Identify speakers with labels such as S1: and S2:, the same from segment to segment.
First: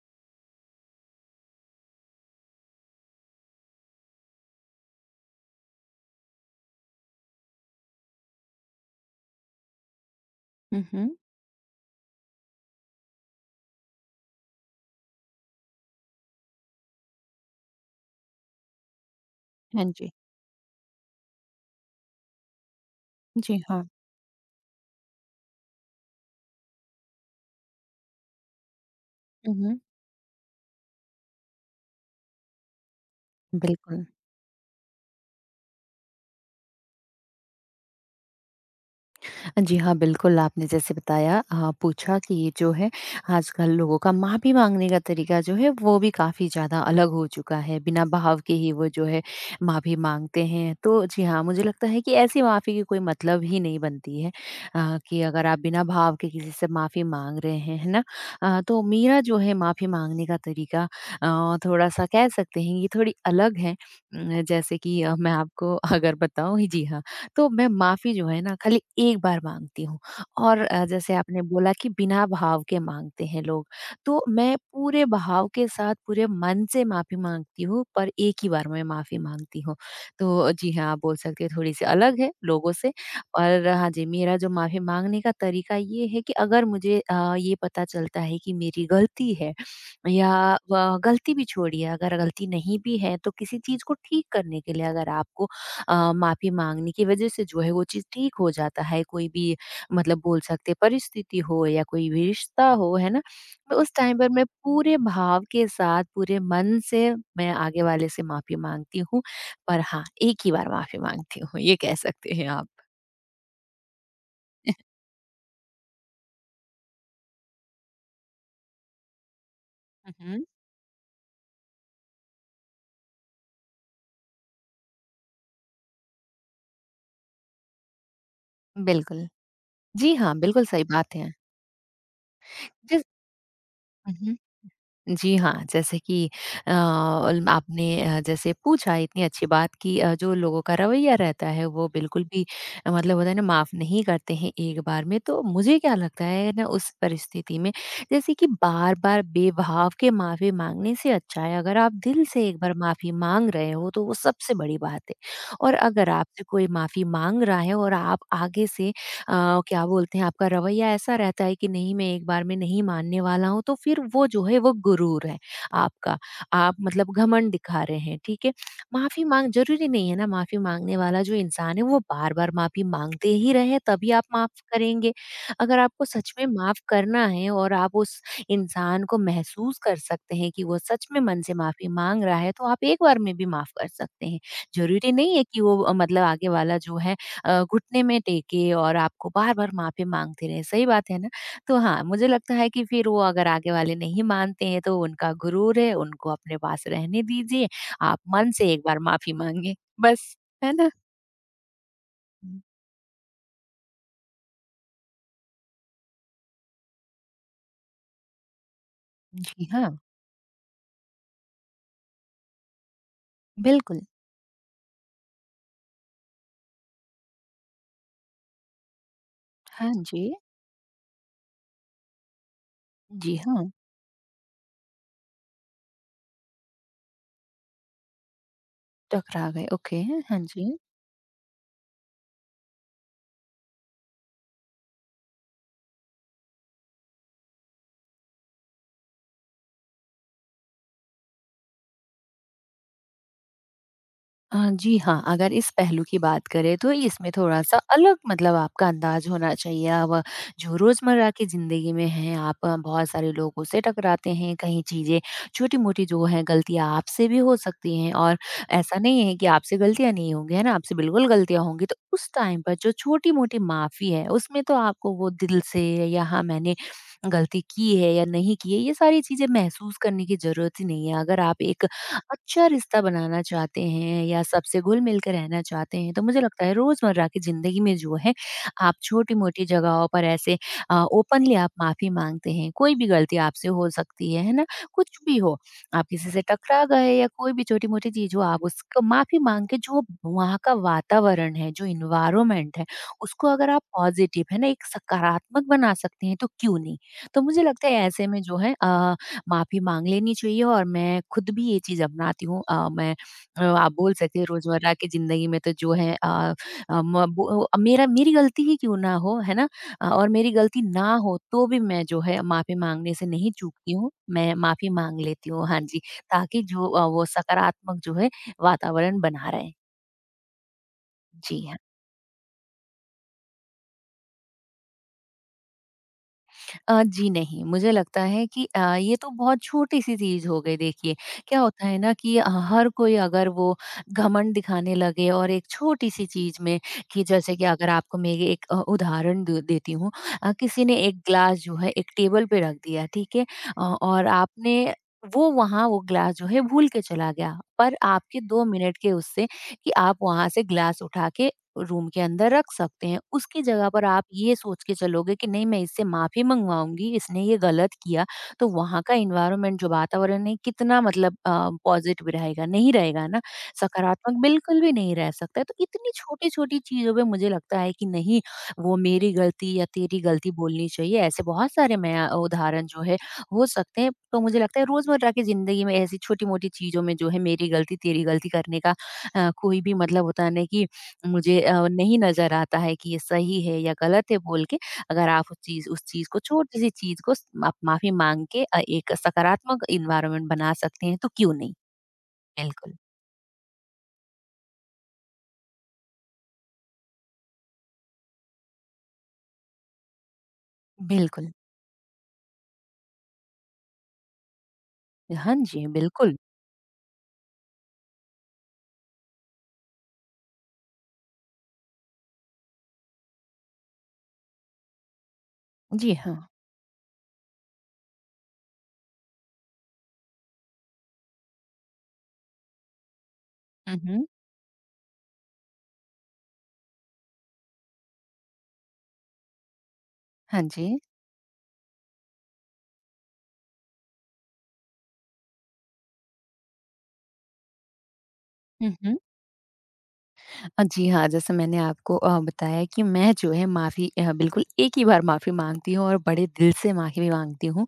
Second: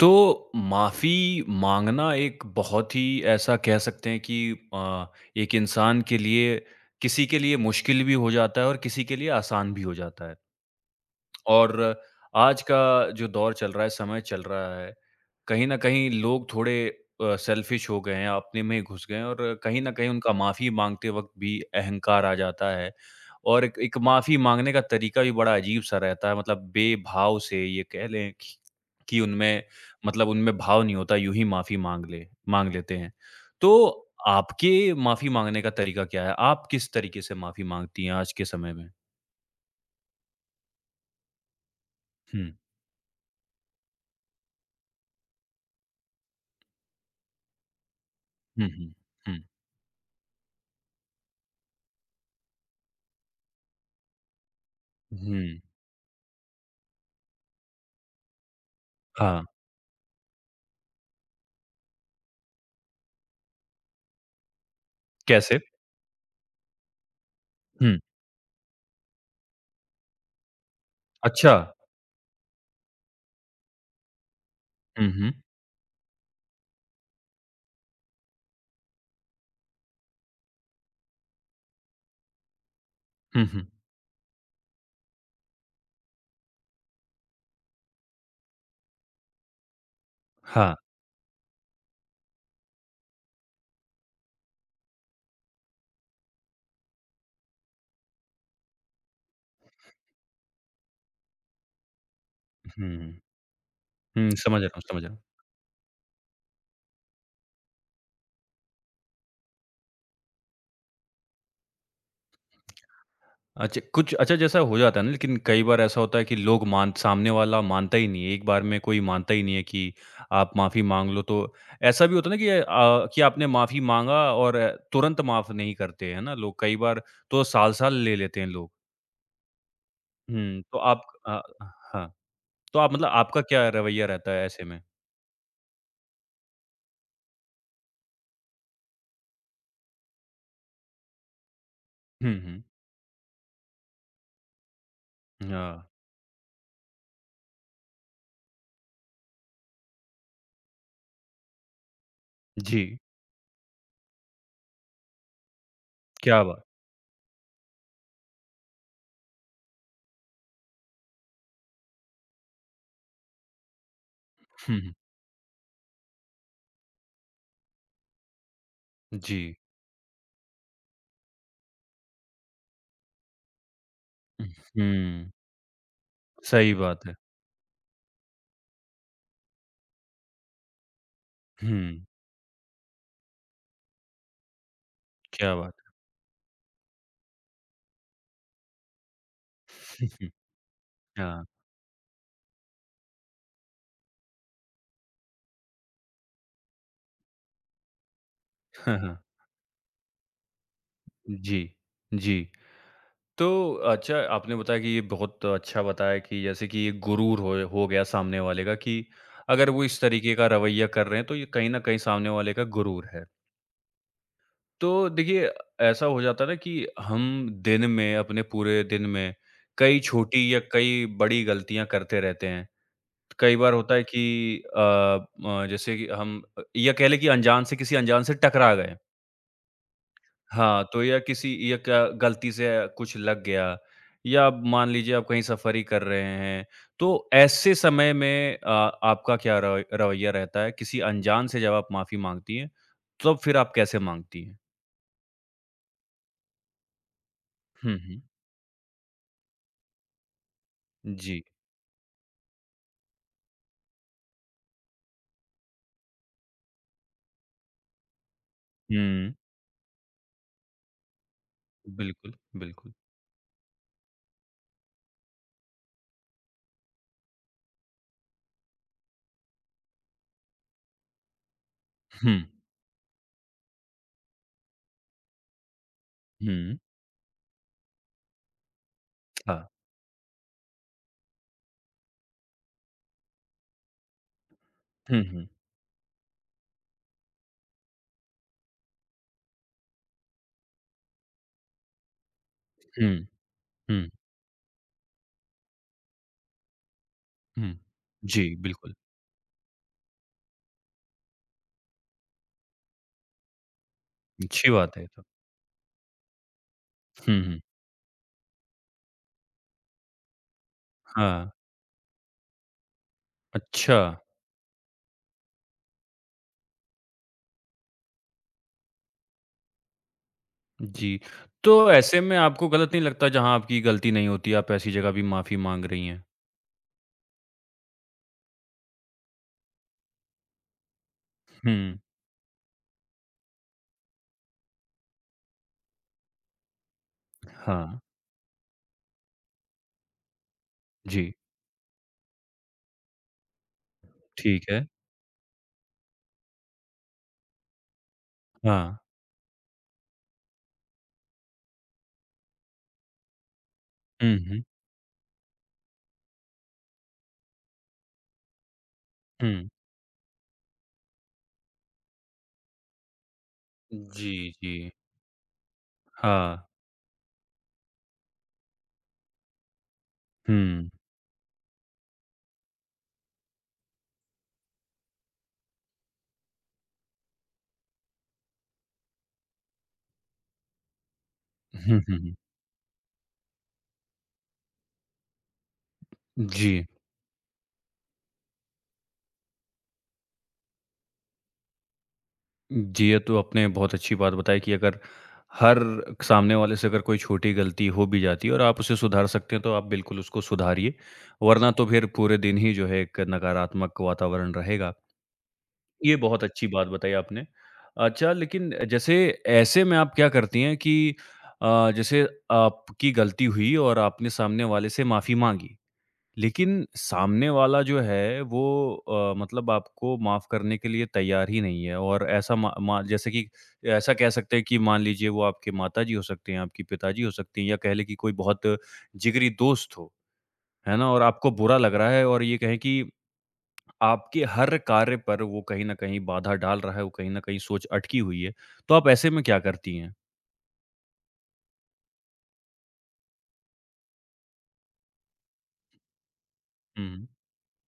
S1: तो माफ़ी माँगना एक बहुत ही ऐसा कह सकते हैं कि अ, एक इंसान के लिए किसी के लिए मुश्किल भी हो जाता है और किसी के लिए आसान भी हो जाता है।
S2: हुँ, हुँ।
S1: और आज का जो दौर चल रहा है, समय चल रहा है, कहीं न कहीं लोग थोड़े सेल्फिश हो गए हैं, अपने में ही घुस गए हैं और कहीं
S2: हाँ
S1: न कहीं
S2: जी।
S1: उनका माफ़ी माँगते वक़्त भी अहंकार आ जाता है।
S2: जी,
S1: और एक
S2: हाँ।
S1: एक माफ़ी माँगने का तरीका भी बड़ा अजीब-सा रहता है, मतलब बेभाव से ये कह लें कि
S2: हुँ,
S1: उनमें
S2: हुँ।
S1: मतलब उनमें भाव नहीं होता, यूँ ही माफ़ी माँग लेते हैं। तो
S2: बिल्कुल।
S1: आपके माफ़ी माँगने का तरीका क्या है? आप किस तरीके से माफ़ी माँगती हैं आज के समय में?
S2: जी हाँ, बिल्कुल, आपने जैसे बताया पूछा कि
S1: हुँ।
S2: ये जो है आजकल लोगों का माफ़ी माँगने का तरीका जो है वो भी काफ़ी ज़्यादा अलग हो चुका है, बिना भाव के
S1: हुँ,
S2: ही वो
S1: हुँ।
S2: जो है
S1: हुँ।
S2: माफ़ी माँगते हैं। तो जी हाँ, मुझे लगता है कि ऐसी माफ़ी की कोई मतलब ही नहीं बनती है कि अगर आप
S1: हुँ।
S2: बिना भाव के किसी से माफ़ी माँग रहे हैं, है ना? तो मेरा जो
S1: हाँ,
S2: है माफ़ी माँगने का तरीका थोड़ा-सा कह सकते हैं ये थोड़ी अलग है। जैसे कि मैं
S1: कैसे?
S2: आपको अगर बताऊँ जी हाँ, तो मैं
S1: हुँ,
S2: माफ़ी जो है ना खाली एक बार माँगती हूँ और जैसे आपने
S1: अच्छा।
S2: बोला कि बिना भाव के माँगते हैं लोग, तो मैं पूरे
S1: हुँ, हुँ।
S2: भाव के साथ पूरे मन से माफ़ी माँगती हूँ पर एक ही बार में माफ़ी माँगती हूँ। तो जी हाँ, आप बोल सकते हैं थोड़ी-सी अलग है लोगों से।
S1: हुँ, हुँ।
S2: और हाँ जी, मेरा जो माफ़ी माँगने का तरीका ये है कि अगर मुझे ये पता चलता है कि मेरी गलती है या
S1: हाँ।
S2: व गलती भी छोड़िए अगर गलती नहीं भी है तो किसी चीज़ को ठीक करने के लिए अगर आपको माफ़ी माँगने की वजह से जो है वो चीज़ ठीक हो जाता है। कोई भी मतलब बोल सकते हैं परिस्थिति हो या कोई भी रिश्ता हो, है
S1: हुँ,
S2: ना? तो उस टाइम पर मैं पूरे
S1: समझ रहा हूँ।
S2: भाव के साथ पूरे मन से मैं आगे वाले से माफ़ी माँगती हूँ। पर हाँ, एक ही बार माफ़ी माँगती हूँ, ये कह सकते हैं आप।
S1: अच्छा कुछ अच्छा जैसा हो जाता है ना लेकिन कई बार ऐसा होता है कि लोग मान सामने वाला मानता ही नहीं है, एक बार में कोई मानता ही नहीं है कि
S2: हुँ, हुँ।
S1: आप माफ़ी माँग लो तो ऐसा भी होता है ना कि कि आपने माफ़ी माँगा और तुरंत माफ़ नहीं करते, है ना लोग? कई बार तो साल-साल ले लेते हैं लोग।
S2: बिल्कुल। जी हाँ,
S1: हुँ,
S2: बिल्कुल
S1: तो
S2: सही
S1: आप
S2: बात है।
S1: अ, हाँ, तो आप
S2: जिस
S1: मतलब आपका क्या रवैया
S2: हुँ,
S1: रहता
S2: हुँ।
S1: है ऐसे में?
S2: जी हाँ, जैसे कि अ, अल आपने जैसे पूछा इतनी अच्छी बात कि जो लोगों का रवैया रहता है वो बिल्कुल
S1: हुँ,
S2: भी
S1: हुँ।
S2: मतलब होता है ना माफ़ नहीं करते हैं एक बार में। तो मुझे
S1: हाँ,
S2: क्या लगता है ना उस परिस्थिति में जैसे कि बार-बार बेभाव के माफ़ी माँगने से अच्छा है अगर आप दिल से एक बार
S1: जी,
S2: माफ़ी माँग रहे हो तो वो सबसे बड़ी बात है। और अगर
S1: क्या
S2: आपसे
S1: बात
S2: कोई माफ़ी माँग रहा है और आप आगे से क्या बोलते हैं आपका रवैया ऐसा रहता है कि नहीं मैं एक बार में नहीं मानने वाला हूँ तो फिर वो जो है वो
S1: हुँ, हुँ।
S2: गुरूर है आपका। आप मतलब घमंड दिखा रहे हैं, ठीक है। माफी
S1: जी।
S2: मांग जरूरी नहीं है ना माफी मांगने वाला जो इंसान है वो बार बार माफी मांगते ही रहे तभी आप माफ करेंगे।
S1: हुँ,
S2: अगर आपको सच में
S1: सही
S2: माफ
S1: बात है।
S2: करना है और आप उस इंसान को महसूस कर सकते हैं कि वो सच में मन से माफी
S1: हुँ,
S2: मांग रहा है तो आप एक बार में भी माफ कर सकते हैं। जरूरी नहीं है
S1: क्या
S2: कि
S1: बात
S2: वो मतलब आगे वाला जो है घुटने में टेके और आपको बार-बार
S1: है।
S2: माफ़ी माँगते रहे, सही बात है ना?
S1: हाँ,
S2: तो हाँ, मुझे लगता है कि फिर वो अगर आगे वाले नहीं मानते हैं तो उनका गुरूर है, उनको अपने पास रहने दीजिए, आप मन से एक
S1: हाँ,
S2: बार
S1: हाँ।
S2: माफ़ी माँगे, बस, है ना?
S1: जी, जी।
S2: हुँ,
S1: तो अच्छा आपने बताया कि ये बहुत अच्छा बताया कि जैसे कि ये गुरूर होए हो गया सामने वाले का कि
S2: जी
S1: अगर वो
S2: हाँ,
S1: इस तरीके का रवैया कर रहे हैं, तो ये कहीं न कहीं सामने वाले का गुरूर है।
S2: बिल्कुल।
S1: तो देखिए ऐसा हो जाता है ना कि हम अपने पूरे दिन में
S2: हाँ
S1: कई
S2: जी।
S1: छोटी या कई बड़ी गलतियाँ करते रहते हैं।
S2: जी
S1: कई
S2: हाँ,
S1: बार होता है कि जैसे कि या कह लें कि अनजान से किसी अनजान से टकरा गए।
S2: टकरा गए, ओके, हाँ जी।
S1: हाँ, तो या किसी या क्या गलती से कुछ लग गया या आप मान लीजिए आप कहीं सफ़र ही कर रहे हैं, तो ऐसे समय में आपका क्या रव रवैया रहता है? किसी अनजान से जब आप माफ़ी माँगती हैं, तब फिर आप कैसे माँगती हैं?
S2: जी हाँ, अगर इस पहलू की बात करें तो इसमें थोड़ा-सा
S1: हुँ,
S2: अलग
S1: हुँ।
S2: मतलब आपका अंदाज़ होना चाहिए। अब जो रोज़मर्रा
S1: जी।
S2: की ज़िंदगी में हैं, आप बहुत सारे लोगों से टकराते हैं, कहीं चीज़ें छोटी-मोटी जो हैं गलतियाँ आपसे भी हो सकती हैं और ऐसा नहीं
S1: हुँ।
S2: है कि आपसे गलतियाँ नहीं होंगी, है ना? आपसे बिल्कुल गलतियाँ होंगी। तो उस टाइम पर
S1: बिल्कुल।
S2: जो छोटी-मोटी माफ़ी है, उसमें तो आपको वो दिल से या हाँ, मैंने गलती की है या नहीं की है, ये सारी चीज़ें महसूस करने की ज़रूरत ही नहीं है। अगर आप एक
S1: हुँ,
S2: अच्छा रिश्ता बनाना चाहते हैं या सबसे घुल-मिल के रहना चाहते हैं, तो मुझे लगता है
S1: हुँ।
S2: रोज़मर्रा की ज़िंदगी में जो है, आप छोटी-मोटी
S1: हाँ।
S2: जगहों पर ऐसे ओपनली आप माफ़ी माँगते हैं। कोई भी गलती आपसे हो सकती है ना? कुछ
S1: हुँ,
S2: भी
S1: हुँ।
S2: हो, आप किसी से टकरा गए या कोई भी छोटी-मोटी चीज़ हो, आप उसको माफ़ी माँग के जो वहाँ का वातावरण है, जो एनवायरनमेंट है,
S1: हुँ,
S2: उसको अगर आप
S1: हुँ,
S2: पॉजिटिव है ना, एक सकारात्मक बना सकते हैं, तो क्यों नहीं? तो मुझे
S1: हुँ।
S2: लगता है ऐसे में
S1: जी,
S2: जो है
S1: बिल्कुल।
S2: माफ़ी माँग लेनी चाहिए और मैं खुद भी ये चीज़ अपनाती हूँ। आप बोल सकते हैं
S1: अच्छी
S2: रोज़मर्रा
S1: बात है ये
S2: की
S1: तो।
S2: ज़िंदगी में तो जो है अ, अ, म
S1: हुँ,
S2: बो
S1: हुँ।
S2: अ, मेरा मेरी गलती ही क्यों ना हो, है ना? और मेरी गलती ना हो
S1: हाँ,
S2: तो भी मैं जो है माफ़ी माँगने से नहीं चूकती
S1: अच्छा,
S2: हूँ, मैं माफ़ी माँग लेती हूँ। हाँ जी, ताकि जो वो सकारात्मक जो है वातावरण बना रहे।
S1: जी।
S2: जी
S1: तो
S2: हाँ।
S1: ऐसे में आपको गलत नहीं लगता जहाँ आपकी गलती नहीं होती, आप ऐसी जगह भी माफ़ी माँग रही हैं?
S2: जी नहीं, मुझे लगता है कि ये तो बहुत छोटी-सी चीज़ हो गई देखिए। क्या होता
S1: हुँ,
S2: है ना कि हर कोई अगर वो घमंड दिखाने लगे और एक छोटी-सी चीज़ में कि जैसे कि अगर
S1: हाँ,
S2: आपको मैं ये एक उदाहरण द देती हूँ, किसी ने एक
S1: जी,
S2: ग्लास जो है एक टेबल पे रख दिया, ठीक है? और
S1: ठीक है।
S2: आपने वो वहाँ वो ग्लास जो है भूल के चला गया, पर आपके 2
S1: हाँ,
S2: मिनट के उससे कि आप वहाँ से ग्लास उठा के रूम के अंदर रख सकते हैं। उसकी जगह पर आप
S1: हुँ,
S2: ये
S1: हुँ,
S2: सोच के चलोगे कि नहीं मैं इससे माफ़ी मँगवाऊँगी, इसने ये गलत किया, तो वहाँ का
S1: हुँ।
S2: एनवायरनमेंट जो वातावरण है कितना मतलब पॉज़िटिव रहेगा, नहीं रहेगा ना।
S1: जी,
S2: सकारात्मक
S1: जी,
S2: बिल्कुल भी नहीं रह सकता है। तो इतनी
S1: हाँ,
S2: छोटी-छोटी चीज़ों पे मुझे लगता है कि नहीं वो मेरी गलती या तेरी गलती
S1: हुँ,
S2: बोलनी चाहिए। ऐसे बहुत सारे मैं उदाहरण जो है हो सकते हैं। तो मुझे लगता है रोज़मर्रा की ज़िंदगी में ऐसी छोटी-मोटी चीज़ों में जो है मेरी गलती, तेरी गलती करने का कोई भी मतलब होता है ना कि मुझे
S1: हुँ, हुँ,
S2: नहीं
S1: हुँ।
S2: नज़र आता है कि ये सही है या गलत है बोल के, अगर आप उस चीज़ को
S1: जी,
S2: छोटी-सी चीज़ को स आप माफ़ी माँग के एक सकारात्मक एनवायरनमेंट बना सकते हैं, तो क्यों नहीं? बिल्कुल,
S1: जी, ये तो आपने बहुत अच्छी बात बताई कि अगर हर सामने वाले से अगर कोई छोटी गलती हो भी जाती है और आप उसे सुधार सकते हैं, तो आप बिल्कुल उसको सुधारिए,
S2: बिल्कुल।
S1: वरना तो फिर पूरे दिन ही जो है एक नकारात्मक वातावरण रहेगा।
S2: हाँ जी,
S1: ये
S2: बिल्कुल।
S1: बहुत अच्छी बात बताई आपने। अच्छा लेकिन जैसे ऐसे में आप क्या करती हैं कि जैसे आपकी गलती हुई और आपने सामने वाले से माफ़ी माँगी,
S2: जी हाँ।
S1: लेकिन सामने वाला जो है वो मतलब आपको माफ़ करने के लिए तैयार ही नहीं है और ऐसा मा मा जैसे कि
S2: हुँ,
S1: ऐसा
S2: हुँ।
S1: कह सकते हैं कि मान लीजिए वो आपके माताजी हो सकते हैं, आपके पिताजी हो सकते हैं या कह लें कि कोई बहुत जिगरी दोस्त हो,
S2: हाँ
S1: है
S2: जी।
S1: ना? और आपको बुरा लग रहा है और ये कहें कि आपके हर कार्य पर वो कहीं न कहीं बाधा डाल रहा है, वो कहीं न कहीं सोच अटकी हुई है,
S2: हुँ,
S1: तो आप
S2: हुँ।
S1: ऐसे में क्या करती हैं?
S2: जी हाँ, जैसे मैंने आपको बताया कि मैं जो है माफ़ी बिल्कुल एक ही बार माफ़ी माँगती हूँ और बड़े दिल से
S1: हुँ,
S2: माफ़ी माँगती हूँ।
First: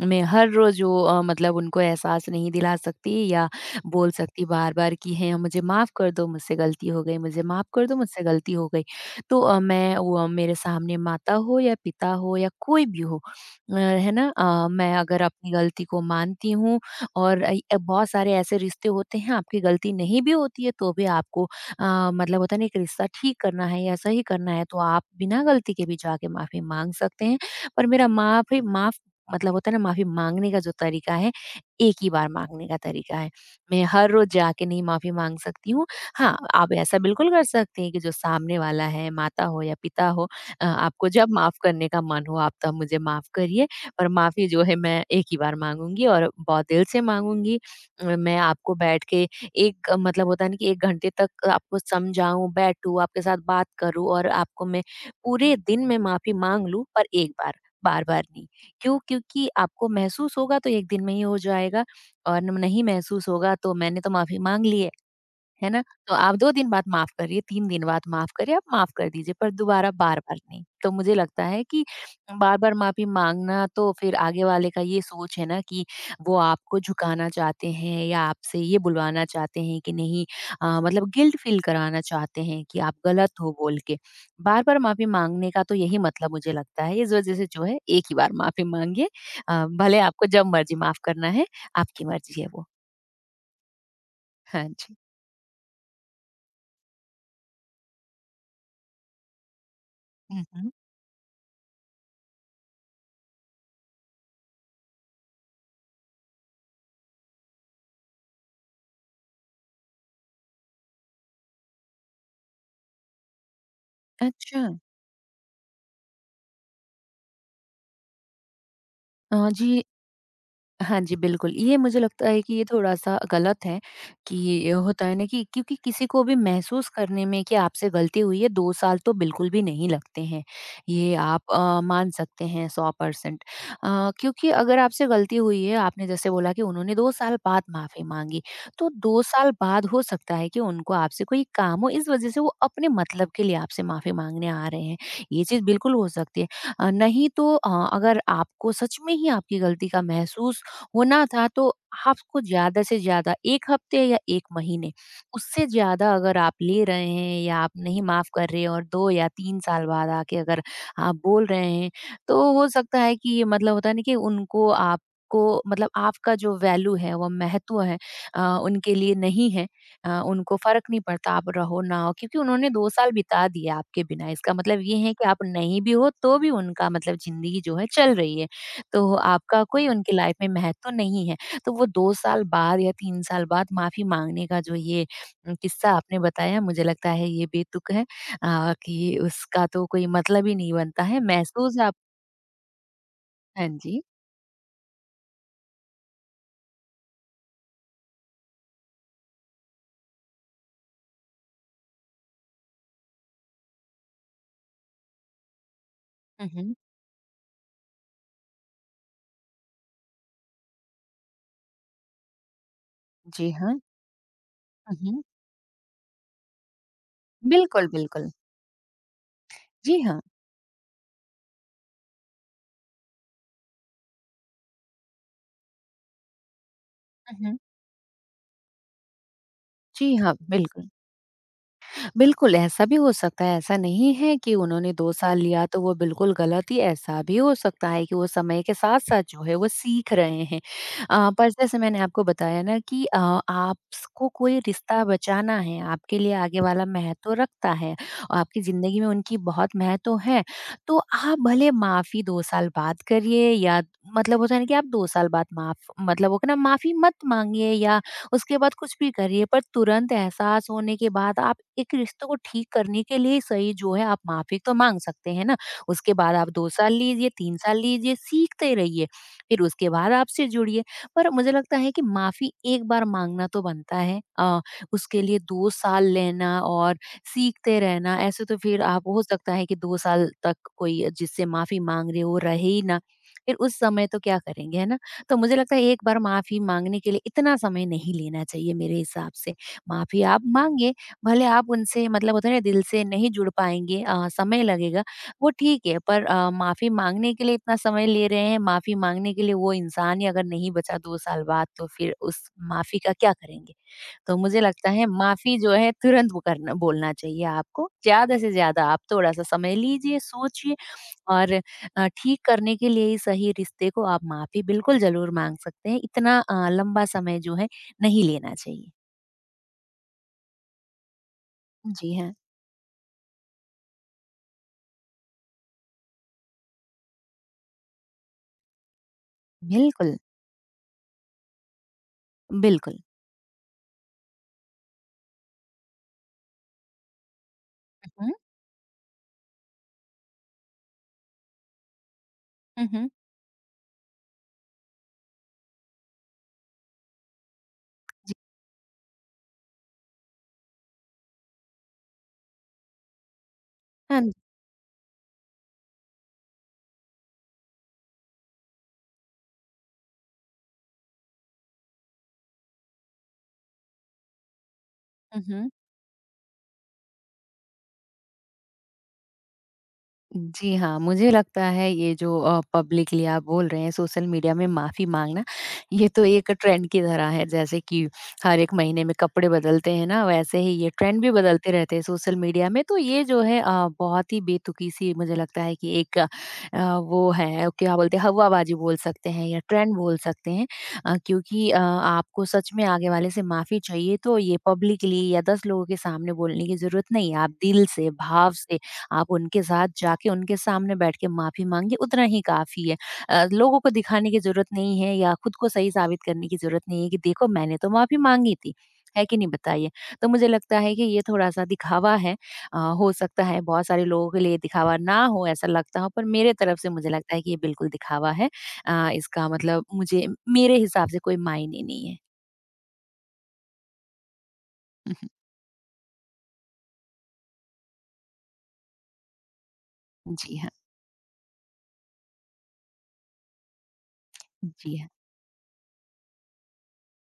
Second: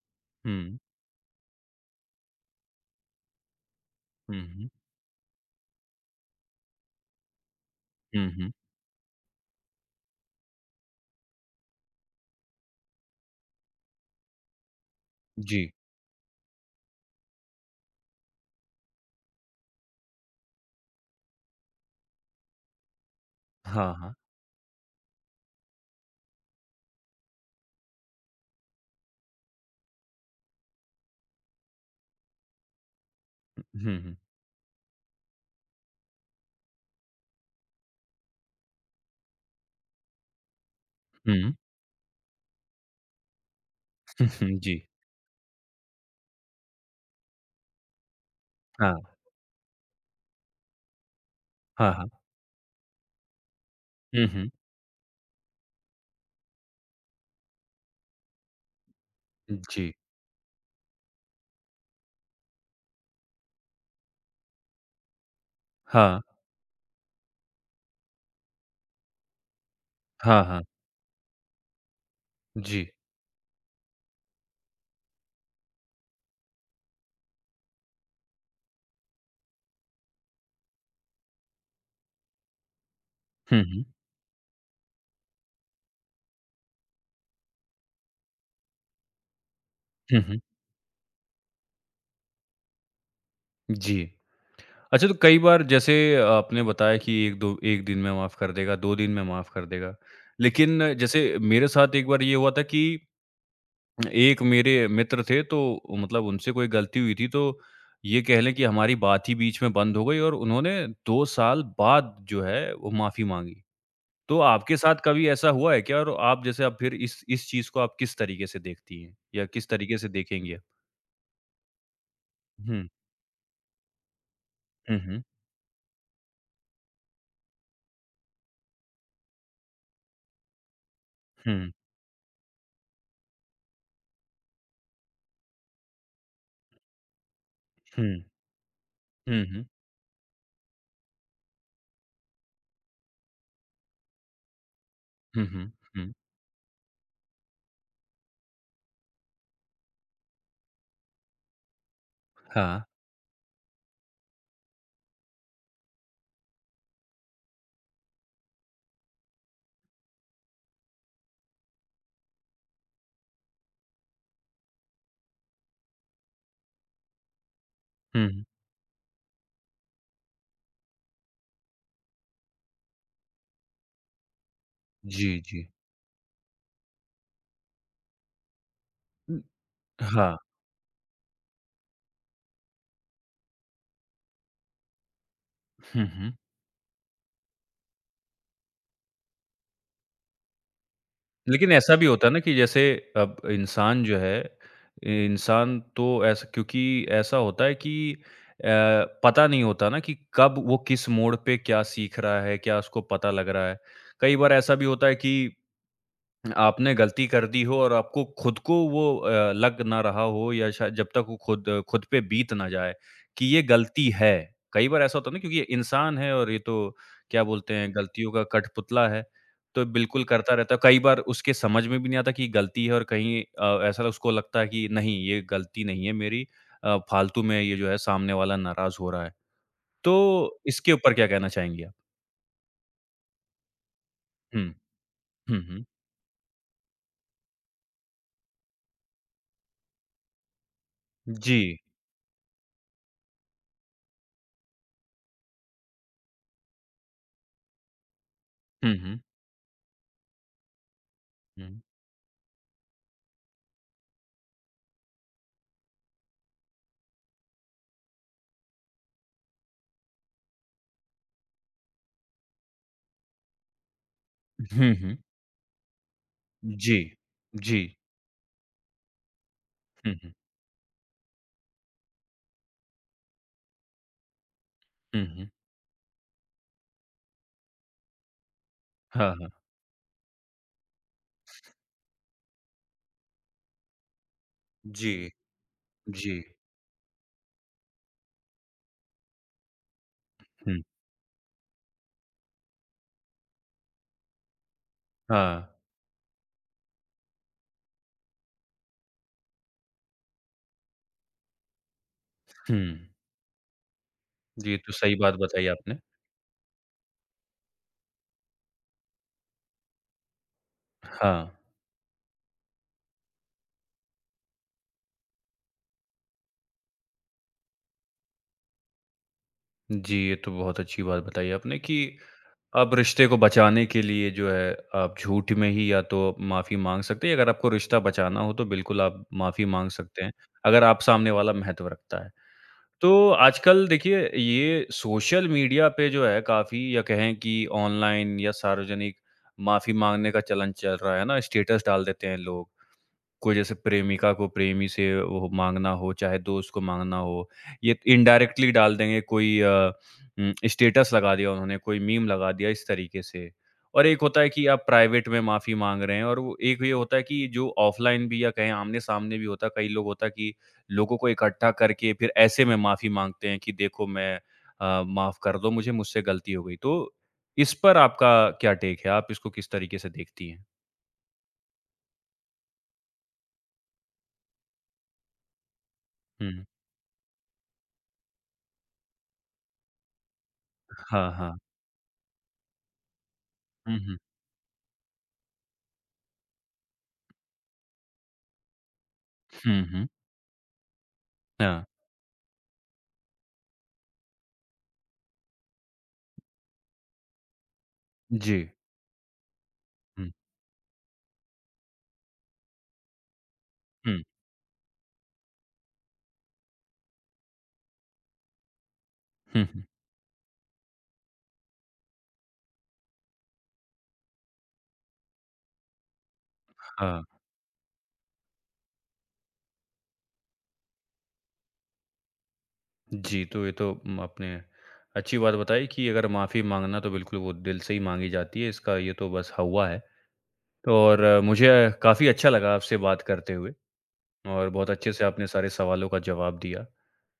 S2: मैं हर
S1: हुँ,
S2: रोज़ वो मतलब उनको एहसास नहीं दिला सकती या बोल
S1: हुँ,
S2: सकती
S1: हुँ,
S2: बार-बार कि हैं मुझे माफ़ कर दो मुझसे गलती हो गई, मुझे माफ़ कर दो मुझसे
S1: हुँ, हुँ,
S2: गलती हो गई। तो मैं मेरे सामने माता हो या पिता हो या कोई भी हो, है ना? मैं अगर अपनी
S1: जी।
S2: गलती को मानती हूँ और बहुत सारे ऐसे रिश्ते होते हैं आपकी गलती नहीं भी होती है तो भी आपको मतलब होता है ना एक रिश्ता ठीक करना है
S1: हाँ,
S2: या
S1: हाँ।
S2: सही करना है तो आप बिना गलती के भी जाके माफ़ी माँग सकते हैं। पर मेरा माफ़ी माफ़ मतलब होता है ना माफ़ी माँगने का जो तरीका है, एक ही बार माँगने का तरीका है। मैं
S1: हुँ,
S2: हर
S1: हुँ,
S2: रोज़ जाके नहीं माफ़ी माँग सकती हूँ। हाँ, आप ऐसा बिल्कुल कर सकते हैं कि जो सामने वाला है, माता हो या पिता हो, आपको जब
S1: हुँ,
S2: माफ़ करने का मन हो आप तब मुझे माफ़ करिए। पर माफ़ी
S1: हुँ,
S2: जो है
S1: जी।
S2: मैं एक ही बार माँगूँगी और बहुत दिल से माँगूँगी। मैं आपको बैठ
S1: हाँ,
S2: के एक मतलब होता है ना कि 1 घंटे तक आपको
S1: हाँ, हाँ।
S2: समझाऊँ, बैठूँ, आपके साथ बात करूँ
S1: हुँ,
S2: और
S1: हुँ,
S2: आपको मैं पूरे दिन में माफ़ी माँग लूँ पर एक बार, बार-बार नहीं। क्यों? क्योंकि आपको
S1: जी।
S2: महसूस होगा तो 1 दिन में ही हो जाएगा और नहीं महसूस होगा तो मैंने तो माफ़ी माँग ली है। है ना? तो
S1: हाँ,
S2: आप 2 दिन बाद माफ़ करिए, 3 दिन बाद माफ़ करिए, आप माफ़ कर दीजिए, पर दोबारा बार-बार
S1: हाँ, हाँ,
S2: नहीं। तो मुझे लगता है कि बार-बार
S1: जी।
S2: माफ़ी माँगना तो फिर आगे वाले का ये सोच है ना कि वो आपको झुकाना चाहते हैं या आपसे ये बुलवाना चाहते हैं कि नहीं मतलब गिल्ट फ़ील कराना चाहते हैं कि आप गलत हो
S1: हुँ,
S2: बोल
S1: हुँ,
S2: के। बार-बार माफ़ी माँगने का तो यही मतलब मुझे लगता है, इस वज़ह से जो है एक ही बार माफ़ी माँगिए, भले
S1: हुँ,
S2: आपको
S1: हुँ,
S2: जब मर्ज़ी माफ़ करना है, आपकी मर्ज़ी है वो।
S1: जी।
S2: हाँ जी।
S1: अच्छा तो कई बार जैसे आपने बताया कि 1-2 1 दिन में माफ़ कर देगा, 2 दिन में माफ़ कर देगा,
S2: हुँ, हुँ।
S1: लेकिन जैसे मेरे साथ एक बार ये हुआ था कि एक मेरे मित्र थे तो मतलब उनसे कोई गलती हुई थी तो ये कह लें कि हमारी बात ही बीच में बंद हो गई और उन्होंने 2 साल बाद जो है वो माफ़ी माँगी। तो
S2: अच्छा।
S1: आपके साथ कभी ऐसा हुआ है क्या? और आप जैसे आप फिर इस चीज़ को आप किस तरीके से देखती हैं या किस
S2: जी
S1: तरीके से देखेंगी आप?
S2: हाँ जी, बिल्कुल। ये मुझे लगता है कि ये
S1: हुँ,
S2: थोड़ा-सा गलत है कि ये
S1: हुँ,
S2: होता है
S1: हुँ,
S2: ना कि क्योंकि किसी को भी महसूस करने में कि आपसे गलती हुई है 2 साल तो बिल्कुल भी नहीं लगते हैं। ये आप
S1: हुँ,
S2: मान सकते हैं 100% , क्योंकि अगर आपसे गलती हुई है आपने जैसे बोला कि उन्होंने 2 साल बाद माफ़ी
S1: हुँ,
S2: माँगी, तो 2
S1: हुँ,
S2: साल
S1: हुँ,
S2: बाद हो सकता है कि उनको आपसे कोई काम हो इस वज़ह से वो अपने मतलब के लिए आपसे माफ़ी माँगने आ रहे हैं। ये
S1: हुँ,
S2: चीज़
S1: हुँ,
S2: बिल्कुल हो
S1: हुँ,
S2: सकती है। नहीं तो अगर आपको सच में ही आपकी गलती का महसूस होना था तो आपको
S1: हाँ,
S2: ज़्यादा से ज़्यादा 1 हफ्ते या 1 महीने, उससे ज़्यादा अगर आप ले रहे हैं या आप नहीं माफ़ कर रहे हैं और 2 या 3 साल बाद आके अगर आप बोल रहे हैं, तो हो सकता है कि ये मतलब होता है ना कि उनको आपको मतलब आपका जो वैल्यू है, वो महत्व है,
S1: हुँ,
S2: उनके लिए नहीं है। उनको फ़र्क नहीं पड़ता आप रहो ना हो क्योंकि उन्होंने 2 साल बिता दिए आपके बिना। इसका मतलब ये है कि
S1: जी,
S2: आप
S1: जी।
S2: नहीं भी हो तो भी उनका मतलब ज़िंदगी जो है चल रही है। तो
S1: हुँ,
S2: आपका कोई उनकी लाइफ
S1: हाँ,
S2: में महत्व नहीं है। तो वो 2 साल बाद या 3 साल बाद माफ़ी माँगने का जो ये किस्सा
S1: हुँ,
S2: आपने
S1: हुँ।
S2: बताया मुझे लगता है ये बेतुक है, कि उसका तो कोई मतलब ही नहीं बनता है।
S1: लेकिन
S2: महसूस
S1: ऐसा
S2: आप
S1: भी होता है ना कि जैसे अब
S2: हाँ जी।
S1: इंसान जो है, इंसान तो ऐसा क्योंकि ऐसा होता है कि अ, पता नहीं होता ना कि कब वो किस मोड़ पे क्या सीख रहा है, क्या उसको पता लग रहा है। कई बार ऐसा भी होता है कि
S2: हुँ, हुँ।
S1: आपने गलती कर दी हो और आपको खुद को वो लग ना रहा हो या शायद जब तक वो खुद खुद पे बीत ना जाए कि
S2: जी
S1: ये
S2: हाँ।
S1: गलती है। कई
S2: हुँ,
S1: बार ऐसा
S2: हुँ।
S1: होता है ना क्योंकि ये इंसान है और ये तो क्या बोलते
S2: बिल्कुल,
S1: हैं गलतियों
S2: बिल्कुल।
S1: का कठपुतला है, तो
S2: जी हाँ।
S1: बिल्कुल करता रहता है। कई बार उसके समझ में भी नहीं आता कि ये गलती है और कहीं ऐसा उसको लगता है कि नहीं ये गलती नहीं है मेरी,
S2: हुँ,
S1: फालतू
S2: हुँ।
S1: में ये जो है सामने वाला नाराज़ हो रहा है।
S2: जी हाँ,
S1: तो
S2: बिल्कुल।
S1: इसके ऊपर क्या कहना चाहेंगी आप?
S2: बिल्कुल, ऐसा भी हो सकता है, ऐसा नहीं है कि
S1: हुँ।
S2: उन्होंने 2 साल
S1: हुँ,
S2: लिया तो
S1: हुँ।
S2: वो बिल्कुल गलत ही ऐसा भी हो सकता है कि वो समय के साथ-साथ जो है वो सीख रहे हैं। पर
S1: जी।
S2: जैसे मैंने आपको बताया ना कि, आपको कोई रिश्ता बचाना है, आपके लिए आगे वाला महत्व रखता है, और आपकी
S1: हुँ,
S2: ज़िंदगी में
S1: हुँ।
S2: उनकी बहुत महत्व है, तो आप
S1: हुँ।
S2: भले माफ़ी 2 साल बाद करिए या मतलब होता है ना कि आप 2 साल बाद माफ़ मतलब होगा ना माफ़ी मत माँगिए या उसके बाद कुछ भी करिए पर तुरंत एहसास होने के बाद आप एक रिश्ते को ठीक करने के लिए सही जो है आप माफ़ी तो
S1: हुँ,
S2: माँग
S1: हुँ।
S2: सकते हैं ना। उसके बाद आप 2 साल
S1: जी,
S2: लीजिए, 3 साल
S1: जी।
S2: लीजिए, सीखते रहिए, फिर उसके बाद
S1: हुँ, हुँ।
S2: आपसे जुड़िए। पर मुझे लगता है कि माफ़ी एक बार माँगना तो बनता है, उसके
S1: हुँ,
S2: लिए
S1: हुँ।
S2: 2 साल लेना और सीखते रहना ऐसे तो फिर आप हो
S1: हाँ, हाँ।
S2: सकता है कि 2 साल तक कोई जिससे माफ़ी माँग रहे हो रहे ही ना, फिर उस समय तो क्या करेंगे, है ना?
S1: जी,
S2: तो मुझे लगता है एक बार
S1: जी।
S2: माफ़ी माँगने के लिए इतना समय नहीं लेना चाहिए मेरे हिसाब से। माफ़ी आप
S1: हुँ,
S2: माँगे, भले आप उनसे मतलब होता है ना दिल से नहीं जुड़ पाएँगे, समय लगेगा, वो
S1: हाँ।
S2: ठीक है पर माफ़ी माँगने के लिए इतना समय ले रहे हैं, माफ़ी माँगने के लिए वो इंसान ही अगर नहीं बचा 2 साल बाद तो फिर उस
S1: हुँ।
S2: माफ़ी का क्या करेंगे? तो मुझे
S1: जी, ये
S2: लगता
S1: तो
S2: है
S1: सही बात
S2: माफ़ी
S1: बताई
S2: जो है
S1: आपने।
S2: तुरंत वो करना बोलना चाहिए आपको। ज़्यादा से ज़्यादा आप थोड़ा-सा समय लीजिए, सोचिए
S1: हाँ।
S2: और ठीक करने के लिए ही सही रिश्ते को आप माफ़ी बिल्कुल ज़रूर माँग सकते हैं, इतना लंबा समय जो है नहीं लेना चाहिए।
S1: जी, ये तो बहुत अच्छी बात बताई आपने कि
S2: जी हाँ,
S1: आप रिश्ते को बचाने के लिए जो है आप झूठ में ही या तो माफ़ी माँग सकते हैं, अगर आपको रिश्ता बचाना हो तो बिल्कुल आप माफ़ी माँग
S2: बिल्कुल,
S1: सकते हैं, अगर आप सामने वाला महत्व रखता है।
S2: बिल्कुल।
S1: तो आजकल देखिए ये सोशल मीडिया पे जो है काफ़ी या कहें कि
S2: हुँ,
S1: ऑनलाइन या सार्वजनिक माफ़ी माँगने का चलन चल रहा है ना, स्टेटस डाल देते हैं लोग।
S2: हुँ, हुँ।
S1: कोई जैसे प्रेमिका को प्रेमी से वो माँगना हो, चाहे दोस्त को माँगना हो, ये इनडायरेक्टली डाल देंगे कोई स्टेटस लगा दिया उन्होंने, कोई मीम लगा दिया इस तरीके से। और एक
S2: हाँ जी।
S1: होता है कि आप प्राइवेट में माफ़ी माँग रहे हैं और वो एक ये होता है कि जो ऑफ़लाइन भी या कहें आमने-सामने भी होता है, कई लोग होता है कि लोगों को इकट्ठा करके फिर ऐसे में माफ़ी माँगते हैं कि देखो मैं माफ़
S2: हुँ,
S1: कर
S2: हुँ।
S1: दो मुझे, मुझसे गलती हो गई। तो इस पर आपका क्या टेक है? आप इसको किस तरीके से देखती हैं?
S2: जी हाँ, मुझे लगता है ये जो पब्लिकली आप बोल रहे हैं सोशल मीडिया में माफ़ी माँगना, ये तो एक
S1: हुँ।
S2: ट्रेंड की तरह है जैसे कि हर एक महीने में कपड़े बदलते हैं ना, वैसे ही ये ट्रेंड
S1: हाँ,
S2: भी
S1: हाँ।
S2: बदलते रहते हैं सोशल मीडिया में। तो ये जो है
S1: हुँ, हुँ।
S2: बहुत ही बेतुकी-सी मुझे लगता है कि एक, वो है क्या बोलते हैं हवाबाज़ी बोल सकते हैं या
S1: हुँ,
S2: ट्रेंड
S1: हुँ।
S2: बोल सकते हैं, क्योंकि
S1: हाँ।
S2: आपको सच में आगे वाले से माफ़ी चाहिए तो ये पब्लिकली या 10 लोगों के सामने बोलने की ज़रूरत नहीं है। आप दिल से, भाव
S1: जी।
S2: से आप उनके साथ जाके
S1: हुँ,
S2: उनके सामने बैठ के माफ़ी माँगिए उतना ही काफ़ी है। लोगों को
S1: हुँ,
S2: दिखाने की ज़रूरत नहीं है या खुद को सही साबित करने की ज़रूरत नहीं है कि देखो मैंने तो माफ़ी माँगी थी। है कि नहीं
S1: हुँ, हुँ।
S2: बताइए? तो मुझे लगता है कि ये थोड़ा-सा दिखावा है। हो सकता है बहुत सारे लोगों के लिए दिखावा ना हो ऐसा लगता हो पर मेरे तरफ से मुझे
S1: हाँ,
S2: लगता है कि ये बिल्कुल दिखावा है। इसका मतलब मुझे मेरे हिसाब से कोई मायने नहीं है।
S1: जी, तो ये तो आपने अच्छी बात बताई कि अगर माफ़ी माँगना तो बिल्कुल वो दिल से ही माँगी जाती है, इसका ये तो बस हौवा है।
S2: जी हाँ,
S1: तो और मुझे काफ़ी अच्छा लगा आपसे बात करते हुए और बहुत
S2: जी हाँ,
S1: अच्छे से आपने सारे सवालों का जवाब दिया।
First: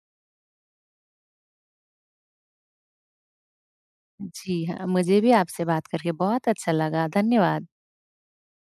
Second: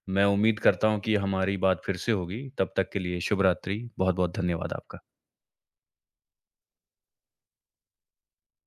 S1: मैं उम्मीद करता हूँ कि हमारी बात फिर से होगी, तब तक के लिए शुभ रात्रि। बहुत-बहुत
S2: जी
S1: धन्यवाद
S2: हाँ।
S1: आपका।
S2: मुझे भी आपसे बात करके बहुत अच्छा लगा। धन्यवाद।